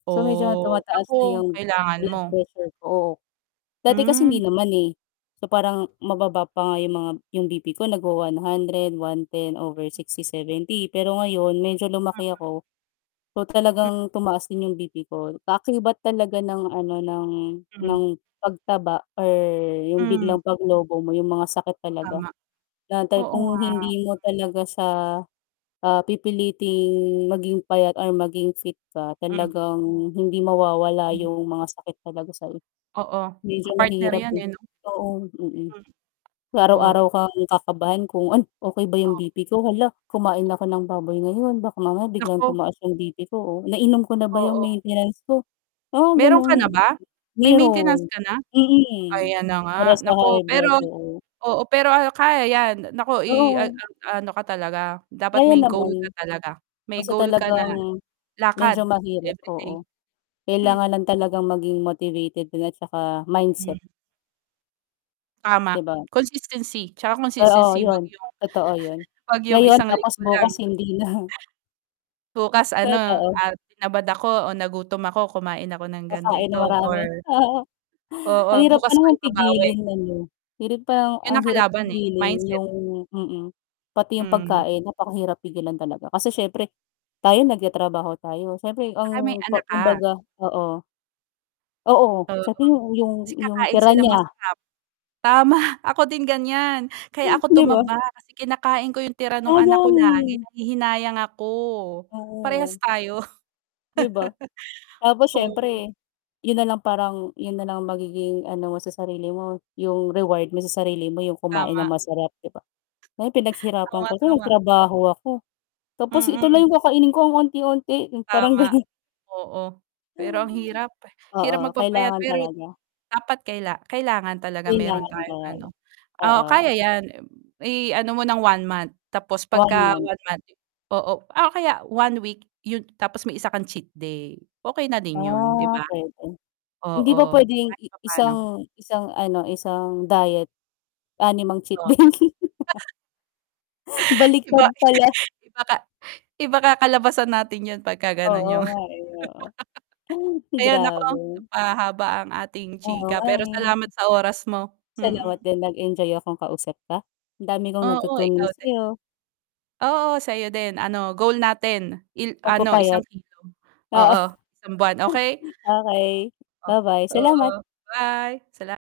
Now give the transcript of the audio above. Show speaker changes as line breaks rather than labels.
So, medyo nga
Oh,
tumataas na
naku,
'yong
kailangan
blood
mo
pressure ko. Dati kasi hindi
Hmm.
naman, eh. So, parang mababa pa nga 'yong mga 'yong BP ko nagwa-one hundred, 110 over
Mm.
60, 70, pero ngayon medyo lumaki
Mm.
ako so,
M
talagang tumaas din 'yong BP ko. Kaakibat talaga ng ano, ng
Hmm.
ng pagtaba or 'yong
Hmm.
biglang paglobo mo 'yong mga sakit talaga.
Tama.
Na tay
Oo
kung
nga.
hindi mo talaga siya, ah, pipiliting maging payat or maging fit ka,
Hmm.
talagang hindi mawawala
Hmm.
'yong mga sakit talaga sa'yo.
Oo,
Medyo
ka-partner
mahirap,
'yan,
eh.
eh, 'no?
Oo, mm.
Hmm. Oo.
Araw-araw kang kakabahan kung, "Ay, okey ba 'yong
Oo.
BP ko?" "Hala, kumain
Oh.
ako ng baboy ngayon. Baka mamaya biglang
Naku.
tumaas 'yong BP ko." O, "Nainom ko na ba 'yong
Oo.
maintenance ko?" Mga
Mayro'n ka na
gano'ng
ba? May maintenance
mayro'n.
ka na?
Mm,
Ayan na nga,
para sa
naku,
high
pero
blood, oo.
oo, pero, ah, kaya 'yan naku i a
Oo.
a ano ka talaga, dapat
Kaya
may goal ka
naman.
talaga. May
Basta
goal ka na
talagang
lakad
medyo mahirap,
every day.
oo.
M
Kailangan lang talagang maging motivated din at saka mindset.
Hmm. Tama
'Di ba?
consistency, 'tsaka
Oo,
consistency, huwag
'yon,
'yong,
totoo 'yon.
huwag 'yong
Ngayon
isang
tapos
linggo lang.
bukas hindi na.
Bukas, ano,
Totoo.
ah, tinamad ako o nagutom ako, kumain ako ng
Kakain nang
ganito or
marami.
oo
Ang hirap pa
bukas ko
namang
ibabawi.
pigilin no'n, 'no? Hirap pa 'yong
'Yan
ang
ang
hirap
kalaban, eh,
pigilin
mindset.
'yong mm, pati 'yong
Hmm.
pagkain napakahirap pigilan talaga. Kasi siyempre, tayo nagtatrabaho tayo, siyempre
'Tsaka may
ang pa
anak ka.
kumbaga, oo. Oo,
Oo,
sa ting 'yong 'yong
kasi
'yong
kakain
tira
silang
niya.
masarap. Tama, ako din ganiyan kaya ako
'Di ba?
tumaba kasi kinakain ko 'yong tira no'ng anak
Sayang,
ko lagi
eh.
nahihinayang ako. Parehas
Oo.
tayo.
'Di ba? Tapos
Oo.
siyempre 'yon na lang, parang 'yon na lang ang magiging ano mo sa sarili mo, 'yong reward mo sa sarili mo 'yong kumain ng
Tama.
masarap, 'di ba? Na 'yong,
Oo
"Pinaghirapan
nga,
ko 'to,
tama.
nagtrabaho ako. Tapos ito lang
Mm.
'yong kakainin ko, ang onti-onti?" 'Yong parang
Tama.
gano'n.
Oo. Pero ang hirap,
Oo,
hirap magpapayat
kailangan
pero
talaga.
dapat kaila kailangan talaga mayro'n
Kailangan
tayong ano.
talaga,
Oo, kaya
oo.
'yan. I-ano mo ng 1 month tapos
1
'pagka
month.
1 month oo, o kaya 1 week, 'yon, tapos may isa kang cheat day. Okay na din 'yon, 'di
Ah,
ba?
puwede. Hindi ba
Oo,
puwedeng
kahit
i
papaano.
1 1, ano, 1 diet, 6 ang cheat
O
day.
Iba
Baliktad pala.
iba ka iba kakalabasan natin 'yon 'pagka gano'n
Oo
'yong
nga, eh, oo. Ay,
Ayun, naku,
grabe.
napahaba ang ating
Oo
chika
nga,
pero salamat
eh.
sa oras mo, mm.
Salamat din. Nag-enjoy akong kausap ka, ang dami kong
Oo,
natutunan
ikaw
sa
din.
'yo.
Oo, sa 'yo din, ano, goal natin il ano isang
Magpapayat,
kilo,
oo.
oo, isang buwan, okey.
Okey,
O
ba-bye, salamat.
oo. Bye, salam